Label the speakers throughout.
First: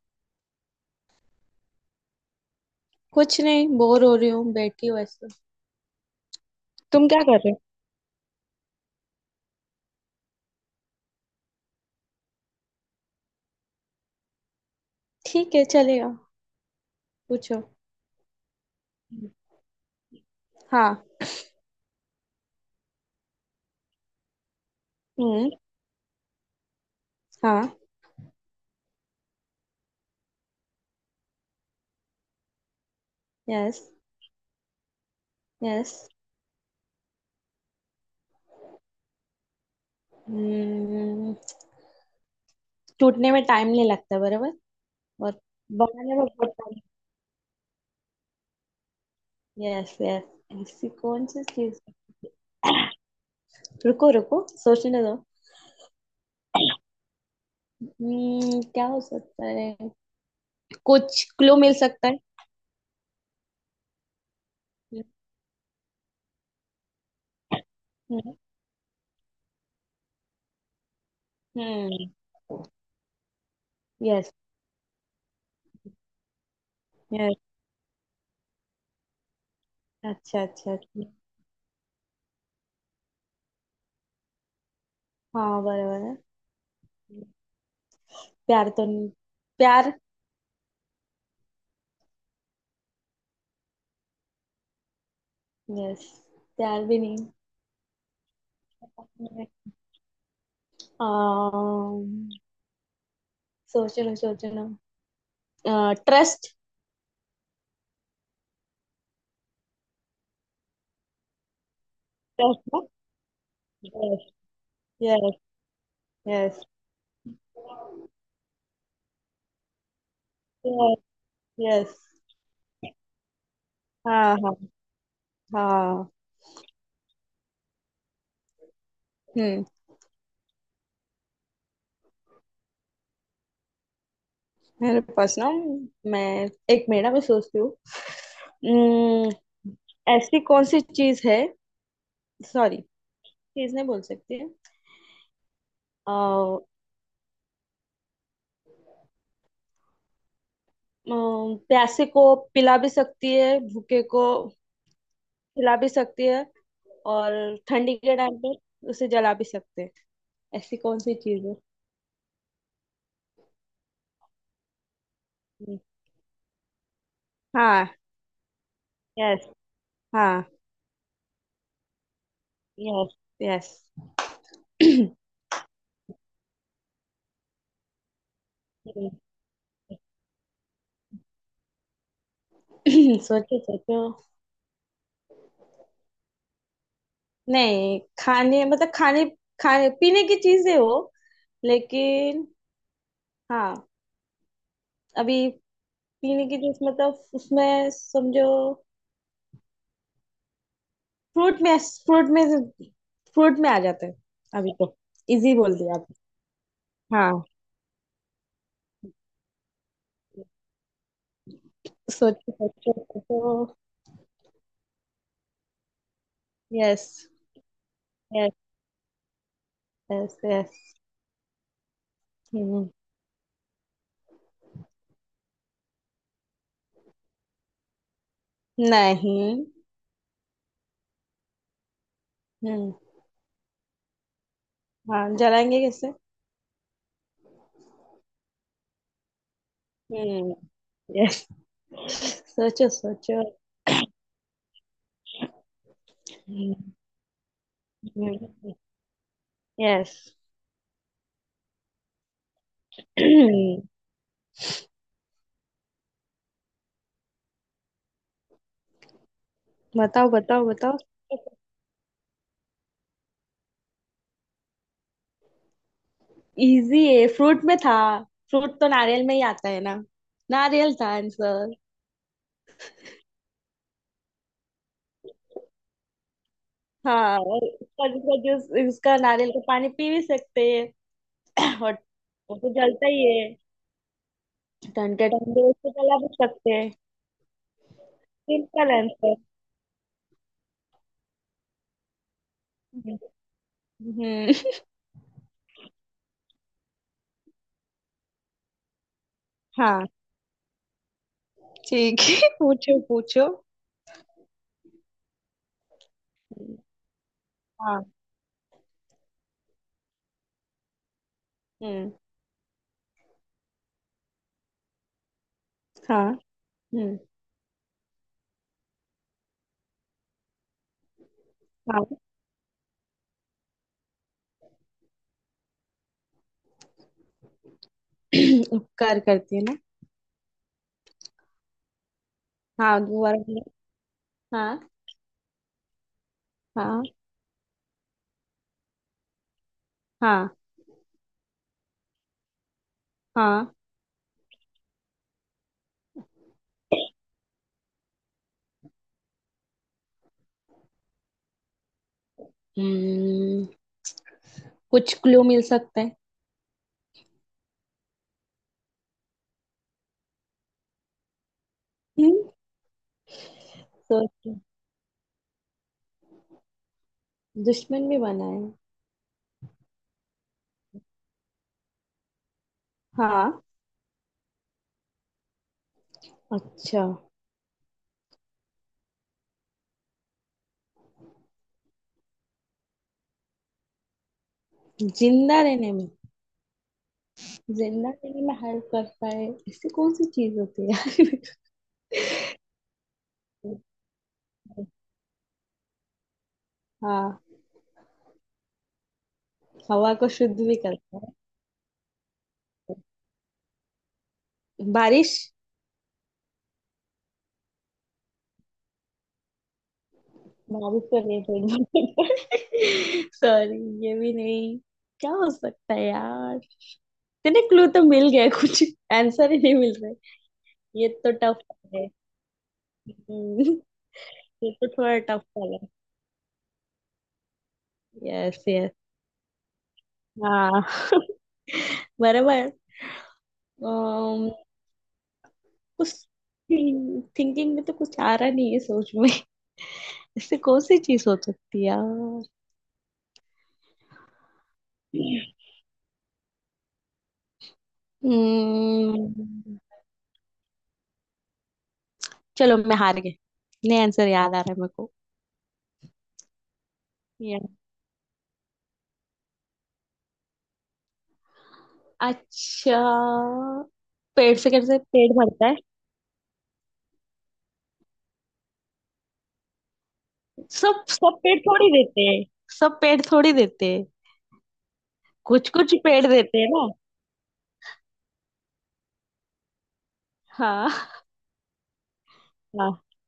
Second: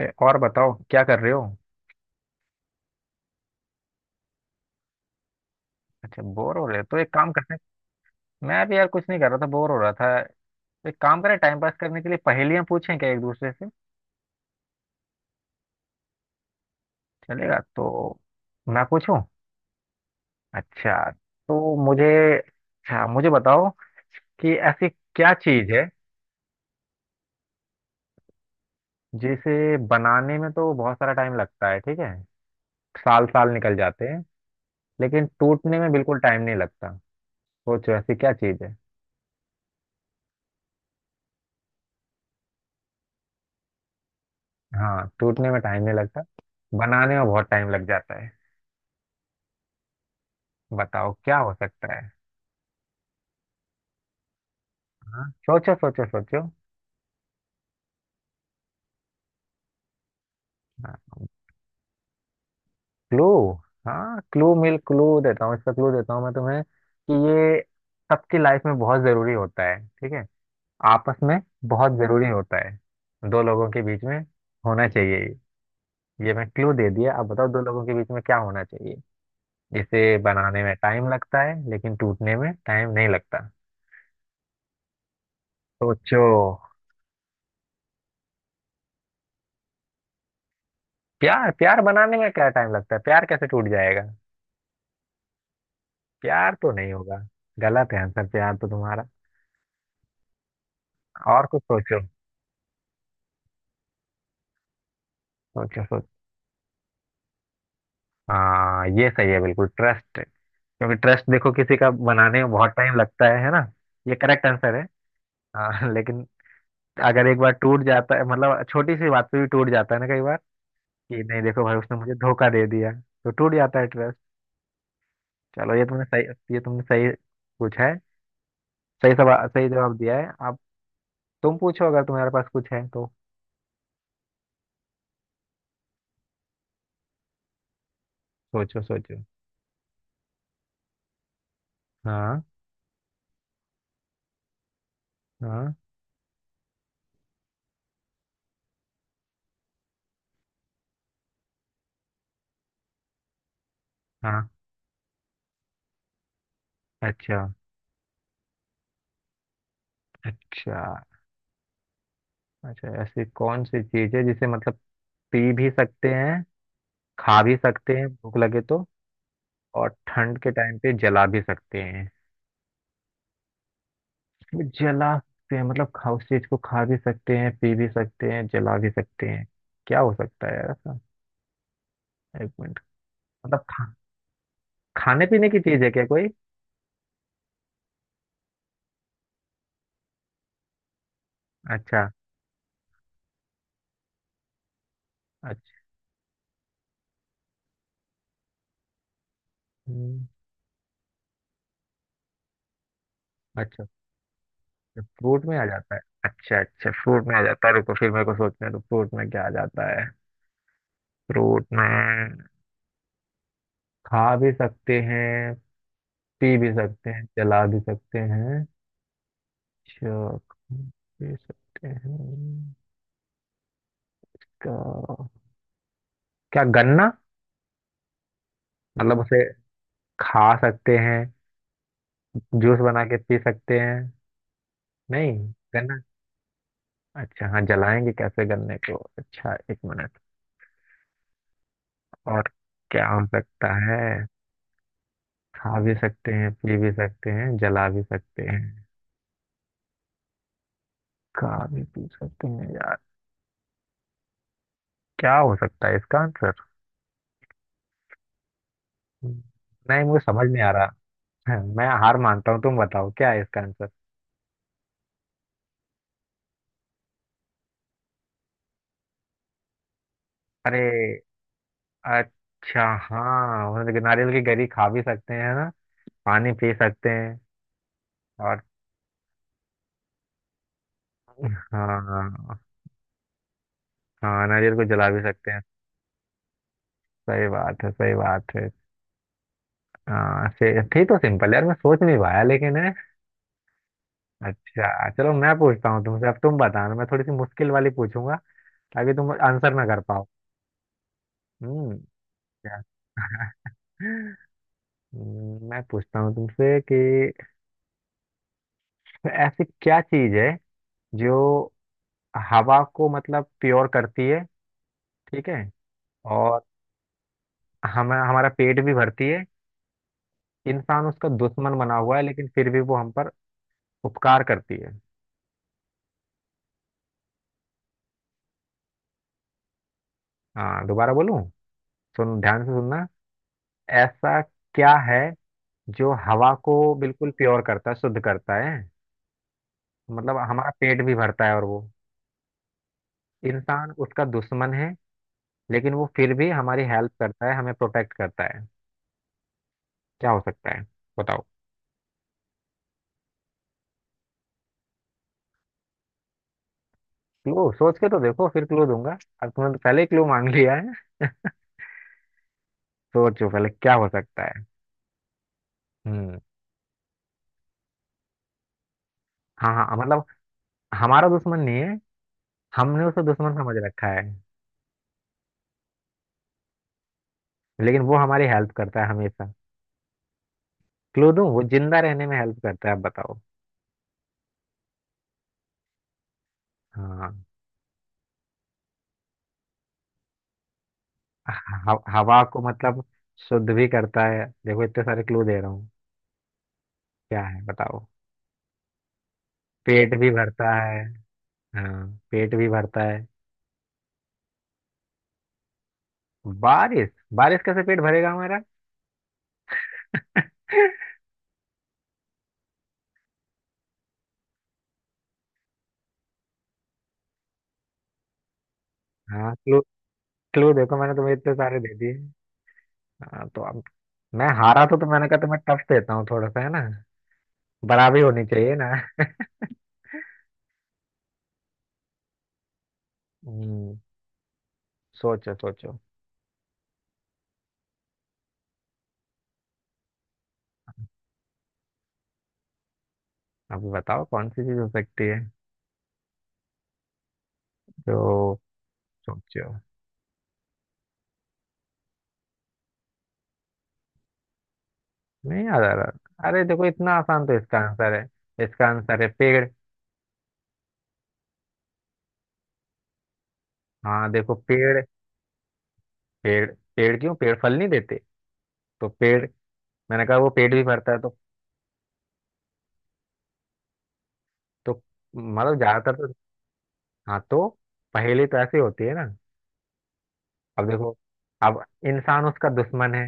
Speaker 1: ए, और बताओ क्या कर रहे हो।
Speaker 2: कुछ नहीं, बोर हो रही हूँ, बैठी हूँ ऐसे।
Speaker 1: अच्छा बोर हो रहे हो तो
Speaker 2: तुम
Speaker 1: एक
Speaker 2: क्या
Speaker 1: काम
Speaker 2: कर रहे
Speaker 1: करते
Speaker 2: हो?
Speaker 1: हैं। मैं भी यार कुछ नहीं कर रहा था, बोर हो रहा था। तो एक काम करें, टाइम पास करने के लिए पहेलियां पूछें क्या एक दूसरे से।
Speaker 2: ठीक है, चलेगा।
Speaker 1: चलेगा
Speaker 2: पूछो।
Speaker 1: तो मैं पूछूं?
Speaker 2: हम्म।
Speaker 1: अच्छा,
Speaker 2: हाँ।
Speaker 1: तो मुझे, अच्छा मुझे बताओ कि ऐसी क्या
Speaker 2: हम्म,
Speaker 1: चीज है
Speaker 2: हाँ।
Speaker 1: जिसे बनाने में तो बहुत सारा टाइम लगता है, ठीक है, साल साल निकल
Speaker 2: यस
Speaker 1: जाते हैं, लेकिन टूटने में
Speaker 2: यस।
Speaker 1: बिल्कुल टाइम नहीं लगता। सोचो ऐसी क्या चीज है।
Speaker 2: हम्म। टूटने में टाइम नहीं लगता, बराबर।
Speaker 1: हाँ,
Speaker 2: और
Speaker 1: टूटने में टाइम नहीं
Speaker 2: बनाने
Speaker 1: लगता,
Speaker 2: में बहुत टाइम।
Speaker 1: बनाने में बहुत टाइम लग जाता है।
Speaker 2: Yes yes. ऐसी
Speaker 1: बताओ
Speaker 2: कौन
Speaker 1: क्या
Speaker 2: सी
Speaker 1: हो
Speaker 2: चीज?
Speaker 1: सकता है।
Speaker 2: रुको रुको, सोचने दो।
Speaker 1: हाँ सोचो सोचो सोचो।
Speaker 2: हम्म, क्या हो सकता है?
Speaker 1: हाँ
Speaker 2: कुछ क्लू मिल सकता है?
Speaker 1: क्लू, हाँ क्लू देता हूँ इसका, क्लू देता हूँ मैं तुम्हें कि ये
Speaker 2: हम्म।
Speaker 1: सबकी लाइफ में बहुत जरूरी होता है, ठीक है, आपस में बहुत
Speaker 2: हम्म।
Speaker 1: जरूरी होता है, दो लोगों के बीच में
Speaker 2: यस
Speaker 1: होना चाहिए ये। ये मैं क्लू दे दिया, अब
Speaker 2: यस।
Speaker 1: बताओ दो लोगों के बीच में क्या होना चाहिए जिसे
Speaker 2: अच्छा
Speaker 1: बनाने
Speaker 2: अच्छा
Speaker 1: में टाइम
Speaker 2: अच्छा।
Speaker 1: लगता है लेकिन टूटने में टाइम नहीं लगता।
Speaker 2: हाँ बराबर है।
Speaker 1: सोचो।
Speaker 2: प्यार तो नहीं? प्यार।
Speaker 1: प्यार? प्यार बनाने में क्या टाइम लगता है, प्यार कैसे टूट जाएगा।
Speaker 2: यस।
Speaker 1: प्यार तो
Speaker 2: त्याल
Speaker 1: नहीं
Speaker 2: भी
Speaker 1: होगा।
Speaker 2: नहीं।
Speaker 1: गलत है आंसर, प्यार तो तुम्हारा। और कुछ सोचो।
Speaker 2: um, सोचना सोचना।
Speaker 1: सोचो सोचो।
Speaker 2: ट्रस्ट।
Speaker 1: हाँ ये सही है, बिल्कुल ट्रस्ट। क्योंकि ट्रस्ट देखो किसी का बनाने में बहुत
Speaker 2: ट्रस्ट।
Speaker 1: टाइम लगता है ना। ये
Speaker 2: यस।
Speaker 1: करेक्ट आंसर है।
Speaker 2: यस।
Speaker 1: हाँ लेकिन
Speaker 2: यस।
Speaker 1: अगर एक बार टूट जाता है, मतलब छोटी सी बात पे भी टूट जाता है ना कई बार, कि नहीं देखो भाई
Speaker 2: यस।
Speaker 1: उसने मुझे धोखा दे दिया तो टूट जाता है ट्रस्ट।
Speaker 2: हाँ हाँ।
Speaker 1: चलो ये तुमने
Speaker 2: हाँ।
Speaker 1: सही, ये तुमने सही पूछा है, सही सवाल,
Speaker 2: हम्म।
Speaker 1: सही जवाब दिया है। अब तुम पूछो अगर तुम्हारे पास कुछ है तो।
Speaker 2: मेरे पास ना, मैं, मैं सोचती हूँ।
Speaker 1: सोचो सोचो।
Speaker 2: हम्म, ऐसी कौन सी चीज है?
Speaker 1: हाँ।
Speaker 2: सॉरी, चीज नहीं बोल सकती है।
Speaker 1: हाँ।
Speaker 2: आ, प्यासे को पिला भी सकती है, भूखे को
Speaker 1: हाँ।
Speaker 2: खिला भी सकती है, और
Speaker 1: अच्छा
Speaker 2: ठंडी के टाइम पे उसे जला भी सकते हैं। ऐसी
Speaker 1: अच्छा
Speaker 2: कौन सी चीज है?
Speaker 1: अच्छा, ऐसी कौन सी चीज है जिसे मतलब पी भी
Speaker 2: हम्म,
Speaker 1: सकते हैं, खा भी सकते
Speaker 2: हाँ।
Speaker 1: हैं भूख लगे तो,
Speaker 2: यस।
Speaker 1: और
Speaker 2: हाँ।
Speaker 1: ठंड के टाइम पे जला भी सकते हैं।
Speaker 2: Yes yes.
Speaker 1: जला सकते हैं मतलब, खा, उस चीज को खा भी सकते हैं, पी भी सकते हैं, जला भी सकते हैं। क्या हो सकता है यार ऐसा। एक मिनट।
Speaker 2: सोचो
Speaker 1: मतलब खा,
Speaker 2: सोचो।
Speaker 1: खाने पीने की चीज है क्या कोई?
Speaker 2: नहीं, खाने मतलब, खाने खाने पीने की चीजें हो,
Speaker 1: अच्छा।
Speaker 2: लेकिन। हाँ। अभी।
Speaker 1: अच्छा।
Speaker 2: पीने की चीज मतलब उसमें समझो।
Speaker 1: हम्म।
Speaker 2: फ्रूट में, फ्रूट में, फ्रूट में आ
Speaker 1: अच्छा।
Speaker 2: जाता है। अभी तो।
Speaker 1: अच्छा, फ्रूट
Speaker 2: इजी
Speaker 1: में आ
Speaker 2: बोल
Speaker 1: जाता
Speaker 2: दिया
Speaker 1: है,
Speaker 2: आप।
Speaker 1: अच्छा अच्छा फ्रूट में आ
Speaker 2: हाँ।
Speaker 1: जाता है, रुको फिर मेरे को सोचने दो फ्रूट में क्या आ जाता है। फ्रूट में,
Speaker 2: सोचो सोचो सोचो।
Speaker 1: खा भी सकते हैं, पी भी
Speaker 2: यस
Speaker 1: सकते हैं, जला भी सकते हैं।
Speaker 2: यस।
Speaker 1: चाक?
Speaker 2: यस।
Speaker 1: पी सकते हैं।
Speaker 2: हम्म।
Speaker 1: का, क्या गन्ना? मतलब उसे
Speaker 2: नहीं।
Speaker 1: खा सकते हैं, जूस
Speaker 2: हम्म।
Speaker 1: बना के पी सकते हैं।
Speaker 2: हाँ,
Speaker 1: नहीं,
Speaker 2: जलाएंगे
Speaker 1: गन्ना।
Speaker 2: कैसे?
Speaker 1: अच्छा हाँ जलाएंगे कैसे गन्ने को, अच्छा एक मिनट।
Speaker 2: हम्म। यस।
Speaker 1: और
Speaker 2: सोचो
Speaker 1: क्या हो
Speaker 2: सोचो।
Speaker 1: सकता है, खा भी सकते हैं, पी भी सकते हैं, जला भी सकते हैं।
Speaker 2: यस।
Speaker 1: खा भी पी सकते हैं यार, क्या हो सकता है इसका आंसर। नहीं मुझे
Speaker 2: बताओ
Speaker 1: समझ नहीं
Speaker 2: बताओ
Speaker 1: आ
Speaker 2: बताओ।
Speaker 1: रहा। मैं हार मानता हूँ, तुम बताओ क्या है इसका आंसर।
Speaker 2: इजी है, फ्रूट में था। फ्रूट तो नारियल में ही आता है ना।
Speaker 1: अरे,
Speaker 2: नारियल था आंसर।
Speaker 1: अच्छा हाँ, मतलब नारियल की गरी खा भी सकते हैं ना, पानी पी सकते
Speaker 2: हाँ,
Speaker 1: हैं,
Speaker 2: और इसका, इसका
Speaker 1: और
Speaker 2: जूस, इसका नारियल का पानी पी भी सकते हैं। और वो
Speaker 1: हाँ।
Speaker 2: तो जलता ही है।
Speaker 1: हाँ, नारियल को जला भी
Speaker 2: ठंडे
Speaker 1: सकते हैं।
Speaker 2: ठंडे उसको जला भी सकते हैं।
Speaker 1: सही बात है, सही बात है।
Speaker 2: Simple answer.
Speaker 1: हाँ से थी तो सिंपल यार, मैं सोच नहीं पाया लेकिन है।
Speaker 2: हम्म।
Speaker 1: अच्छा चलो मैं पूछता हूँ तुमसे, अब तुम बताना, मैं थोड़ी सी मुश्किल वाली पूछूंगा ताकि तुम आंसर ना कर
Speaker 2: हाँ
Speaker 1: पाओ। हम्म।
Speaker 2: ठीक है।
Speaker 1: क्या-
Speaker 2: पूछो पूछो।
Speaker 1: मैं पूछता हूँ तुमसे कि
Speaker 2: हाँ।
Speaker 1: ऐसी क्या चीज है जो
Speaker 2: हम्म।
Speaker 1: हवा को मतलब प्योर करती है, ठीक है,
Speaker 2: हाँ।
Speaker 1: और
Speaker 2: हम्म।
Speaker 1: हमें हमारा पेट भी भरती है, इंसान उसका दुश्मन बना
Speaker 2: हाँ।
Speaker 1: हुआ है लेकिन फिर भी वो हम पर उपकार करती है।
Speaker 2: उपकार करती है ना।
Speaker 1: हाँ दोबारा बोलूं, सुन ध्यान से
Speaker 2: हाँ,
Speaker 1: सुनना।
Speaker 2: दोबारा बोलो।
Speaker 1: ऐसा
Speaker 2: हाँ।
Speaker 1: क्या है जो हवा को
Speaker 2: हाँ।
Speaker 1: बिल्कुल प्योर करता है, शुद्ध करता है, मतलब
Speaker 2: हाँ।
Speaker 1: हमारा पेट भी भरता है, और वो
Speaker 2: हाँ।
Speaker 1: इंसान उसका दुश्मन है, लेकिन वो फिर भी हमारी हेल्प करता है, हमें प्रोटेक्ट करता है। क्या हो सकता है, बताओ।
Speaker 2: हम्म। कुछ क्लू मिल सकता है?
Speaker 1: क्लू सोच के तो देखो फिर क्लू दूंगा, अब तुमने तो पहले ही क्लू मांग लिया है।
Speaker 2: हम्म।
Speaker 1: सोचो पहले क्या हो सकता
Speaker 2: सोचो।
Speaker 1: है। हम्म।
Speaker 2: दुश्मन भी बना है।
Speaker 1: हाँ हाँ मतलब हमारा दुश्मन नहीं है, हमने उसे
Speaker 2: हाँ।
Speaker 1: दुश्मन समझ रखा है,
Speaker 2: अच्छा।
Speaker 1: लेकिन वो हमारी हेल्प करता है हमेशा। क्लू दूं, वो जिंदा रहने में हेल्प करता है, आप बताओ।
Speaker 2: जिंदा रहने में?
Speaker 1: हाँ,
Speaker 2: जिंदा रहने में हेल्प करता है। ऐसी कौन सी चीज होती है यार?
Speaker 1: हवा को मतलब शुद्ध भी करता है, देखो इतने सारे क्लू दे रहा हूँ। क्या
Speaker 2: हाँ।
Speaker 1: है बताओ,
Speaker 2: हवा
Speaker 1: पेट
Speaker 2: को
Speaker 1: भी
Speaker 2: शुद्ध
Speaker 1: भरता
Speaker 2: भी
Speaker 1: है।
Speaker 2: करता है।
Speaker 1: हाँ, पेट भी भरता है।
Speaker 2: बारिश।
Speaker 1: बारिश? बारिश कैसे पेट भरेगा हमारा।
Speaker 2: बारिश तो नहीं थोड़ी, सॉरी। ये भी नहीं। क्या हो सकता है यार? तेरे क्लू तो मिल गया कुछ, आंसर
Speaker 1: हाँ
Speaker 2: ही नहीं
Speaker 1: क्लू,
Speaker 2: मिल रहा है।
Speaker 1: क्लू देखो
Speaker 2: ये
Speaker 1: मैंने तुम्हें
Speaker 2: तो
Speaker 1: इतने
Speaker 2: टफ
Speaker 1: सारे दे
Speaker 2: है।
Speaker 1: दिए। हाँ
Speaker 2: हम्म,
Speaker 1: तो अब, मैं
Speaker 2: ये
Speaker 1: हारा
Speaker 2: तो
Speaker 1: तो
Speaker 2: थोड़ा
Speaker 1: मैंने कहा
Speaker 2: टफ
Speaker 1: तुम्हें टफ
Speaker 2: वाला।
Speaker 1: देता हूँ थोड़ा सा है ना, बराबरी होनी
Speaker 2: यस
Speaker 1: चाहिए ना।
Speaker 2: यस। हाँ, बराबर।
Speaker 1: हम्म।
Speaker 2: अम्म,
Speaker 1: सोचो सोचो,
Speaker 2: कुछ, थिंकिंग में तो कुछ आ रहा नहीं है, सोच में। इससे कौन सी चीज हो सकती है यार?
Speaker 1: अब बताओ कौन सी चीज हो सकती है जो। सोचो।
Speaker 2: हम्म, चलो मैं हार गई। नहीं, आंसर याद आ रहा है मेरे को।
Speaker 1: नहीं याद आ रहा, अरे देखो इतना आसान तो
Speaker 2: Yeah।
Speaker 1: इसका आंसर है। इसका आंसर है पेड़।
Speaker 2: अच्छा।
Speaker 1: हाँ देखो,
Speaker 2: पेट से कैसे
Speaker 1: पेड़।
Speaker 2: पेट भरता है?
Speaker 1: पेड़ पेड़ क्यों? पेड़ फल नहीं देते तो पेड़? मैंने कहा वो पेड़ भी
Speaker 2: सब
Speaker 1: भरता है तो।
Speaker 2: सब पेट थोड़ी देते हैं। सब पेट थोड़ी देते हैं।
Speaker 1: तो
Speaker 2: कुछ
Speaker 1: मतलब
Speaker 2: कुछ
Speaker 1: ज्यादातर
Speaker 2: पेट
Speaker 1: तो,
Speaker 2: देते हैं ना।
Speaker 1: हाँ तो पहेली तो ऐसी होती है ना। अब देखो,
Speaker 2: हाँ।
Speaker 1: अब इंसान उसका
Speaker 2: हाँ।
Speaker 1: दुश्मन है,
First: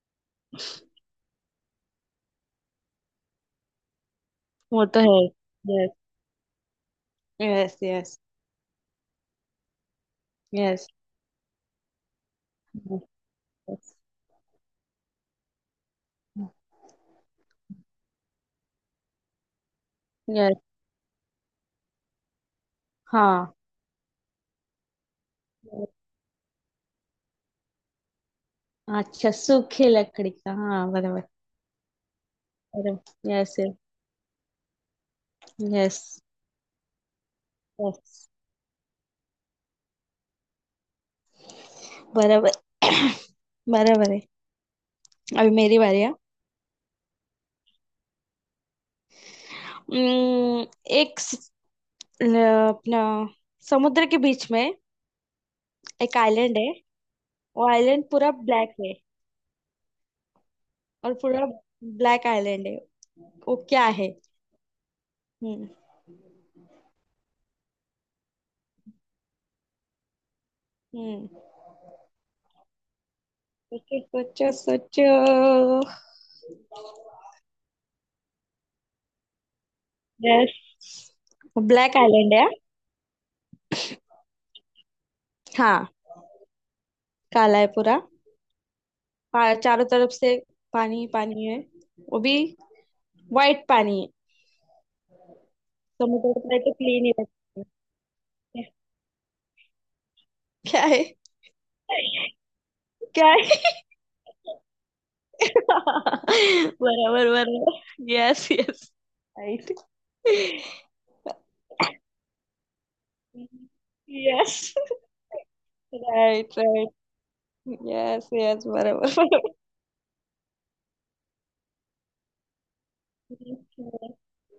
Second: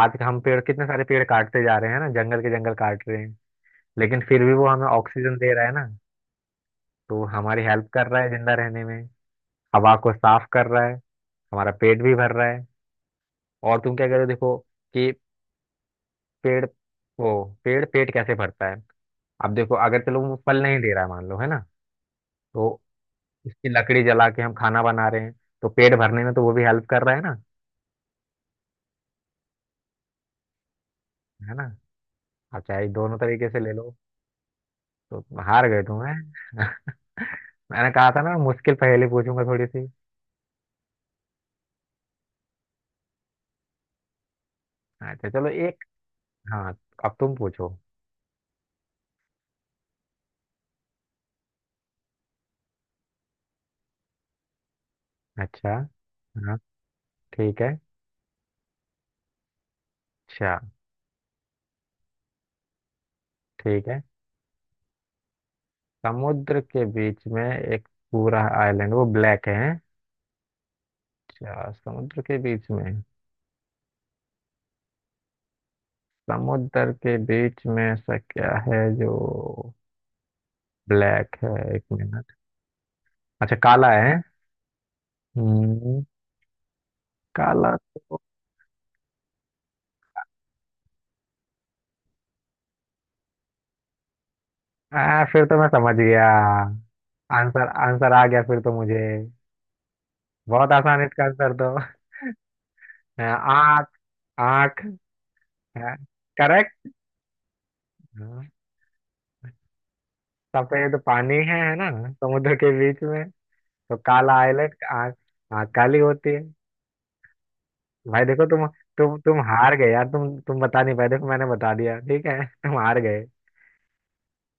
Speaker 1: आज हम पेड़, कितने सारे पेड़ काटते जा रहे हैं ना, जंगल के जंगल काट रहे हैं, लेकिन फिर भी वो
Speaker 2: वो
Speaker 1: हमें
Speaker 2: तो है।
Speaker 1: ऑक्सीजन दे रहा है ना। तो वो
Speaker 2: यस
Speaker 1: हमारी
Speaker 2: यस
Speaker 1: हेल्प कर
Speaker 2: यस।
Speaker 1: रहा है जिंदा रहने में, हवा को साफ कर रहा
Speaker 2: यस
Speaker 1: है, हमारा पेट भी भर रहा है, और
Speaker 2: यस
Speaker 1: तुम क्या कह रहे हो देखो कि पेड़, वो पेड़ पेट कैसे भरता है। अब देखो अगर, चलो वो
Speaker 2: यस।
Speaker 1: फल नहीं दे रहा है मान लो, है ना, तो
Speaker 2: हाँ।
Speaker 1: इसकी लकड़ी जला के हम खाना बना रहे हैं, तो पेट भरने में तो वो भी हेल्प कर रहा है ना।
Speaker 2: अच्छा, सूखी लकड़ी का, हाँ बराबर।
Speaker 1: है ना, आप चाहे दोनों
Speaker 2: बराबर।
Speaker 1: तरीके
Speaker 2: यस।
Speaker 1: से ले लो। तो हार गए
Speaker 2: यस
Speaker 1: तुम हैं। मैंने कहा
Speaker 2: यस।
Speaker 1: था ना मुश्किल पहेली पूछूंगा थोड़ी सी।
Speaker 2: बराबर। बराबर है।
Speaker 1: अच्छा चलो
Speaker 2: अभी मेरी
Speaker 1: एक,
Speaker 2: बारी है।
Speaker 1: हाँ अब तुम पूछो।
Speaker 2: उम्म, एक स- ल- अपना, समुद्र के बीच में
Speaker 1: अच्छा।
Speaker 2: एक
Speaker 1: हाँ
Speaker 2: आइलैंड है।
Speaker 1: ठीक
Speaker 2: वो
Speaker 1: है।
Speaker 2: आइलैंड पूरा ब्लैक है।
Speaker 1: अच्छा
Speaker 2: और पूरा ब्लैक आइलैंड है। वो क्या
Speaker 1: ठीक है,
Speaker 2: है? हम्म।
Speaker 1: समुद्र के बीच में एक पूरा आइलैंड वो ब्लैक है।
Speaker 2: हम्म।
Speaker 1: अच्छा, समुद्र के बीच में,
Speaker 2: सोचो सोचो सोचो।
Speaker 1: समुद्र के बीच में ऐसा क्या है जो
Speaker 2: यस।
Speaker 1: ब्लैक है। एक
Speaker 2: ब्लैक
Speaker 1: मिनट,
Speaker 2: आइलैंड है।
Speaker 1: अच्छा काला है।
Speaker 2: हाँ,
Speaker 1: हम्म,
Speaker 2: काला है
Speaker 1: काला
Speaker 2: पूरा।
Speaker 1: तो,
Speaker 2: चारों तरफ से पानी ही पानी है। वो भी व्हाइट पानी है।
Speaker 1: आ, फिर तो मैं समझ गया,
Speaker 2: समुद्र का तो क्लीन ही रहता है।
Speaker 1: आंसर आंसर आ गया फिर तो मुझे। बहुत
Speaker 2: क्या
Speaker 1: आसान
Speaker 2: है?
Speaker 1: है इसका आंसर तो, आ,
Speaker 2: क्या है?
Speaker 1: आँख। आँख है, करेक्ट।
Speaker 2: बराबर बराबर।
Speaker 1: हाँ।
Speaker 2: Yes yes. राइट।
Speaker 1: सफेद पानी है ना समुद्र के बीच में, तो काला
Speaker 2: यस।
Speaker 1: आइलैंड आँख। आँख काली होती है।
Speaker 2: Right right.
Speaker 1: भाई
Speaker 2: यस
Speaker 1: देखो तुम
Speaker 2: यस, बराबर
Speaker 1: तुम तुम
Speaker 2: बराबर।
Speaker 1: हार गए यार, तुम बता नहीं पाए, देखो मैंने बता दिया, ठीक है। तुम हार गए,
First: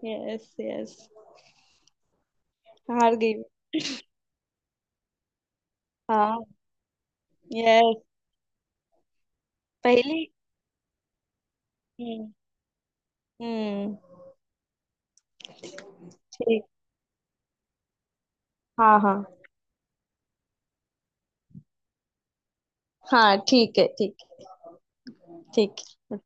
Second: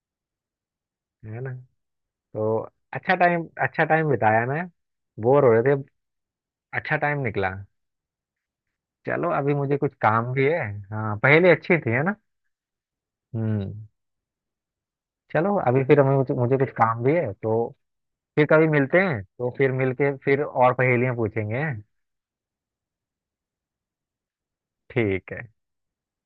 Speaker 2: यस यस।
Speaker 1: है ना। तो, अच्छा
Speaker 2: हार गई।
Speaker 1: टाइम, अच्छा टाइम बिताया ना, बोर हो रहे थे,
Speaker 2: हाँ।
Speaker 1: अच्छा टाइम निकला।
Speaker 2: यस।
Speaker 1: चलो अभी मुझे कुछ
Speaker 2: पहली।
Speaker 1: काम भी है। हाँ पहले अच्छी थी है ना।
Speaker 2: हम्म।
Speaker 1: हम्म।
Speaker 2: हम्म,
Speaker 1: चलो अभी फिर हमें, मुझे
Speaker 2: ठीक।
Speaker 1: कुछ काम भी है, तो फिर कभी मिलते
Speaker 2: हाँ
Speaker 1: हैं
Speaker 2: हाँ।
Speaker 1: तो फिर मिलके फिर और पहेलियां पूछेंगे, हैं?
Speaker 2: हाँ ठीक है, ठीक है।
Speaker 1: ठीक है।
Speaker 2: ठीक है।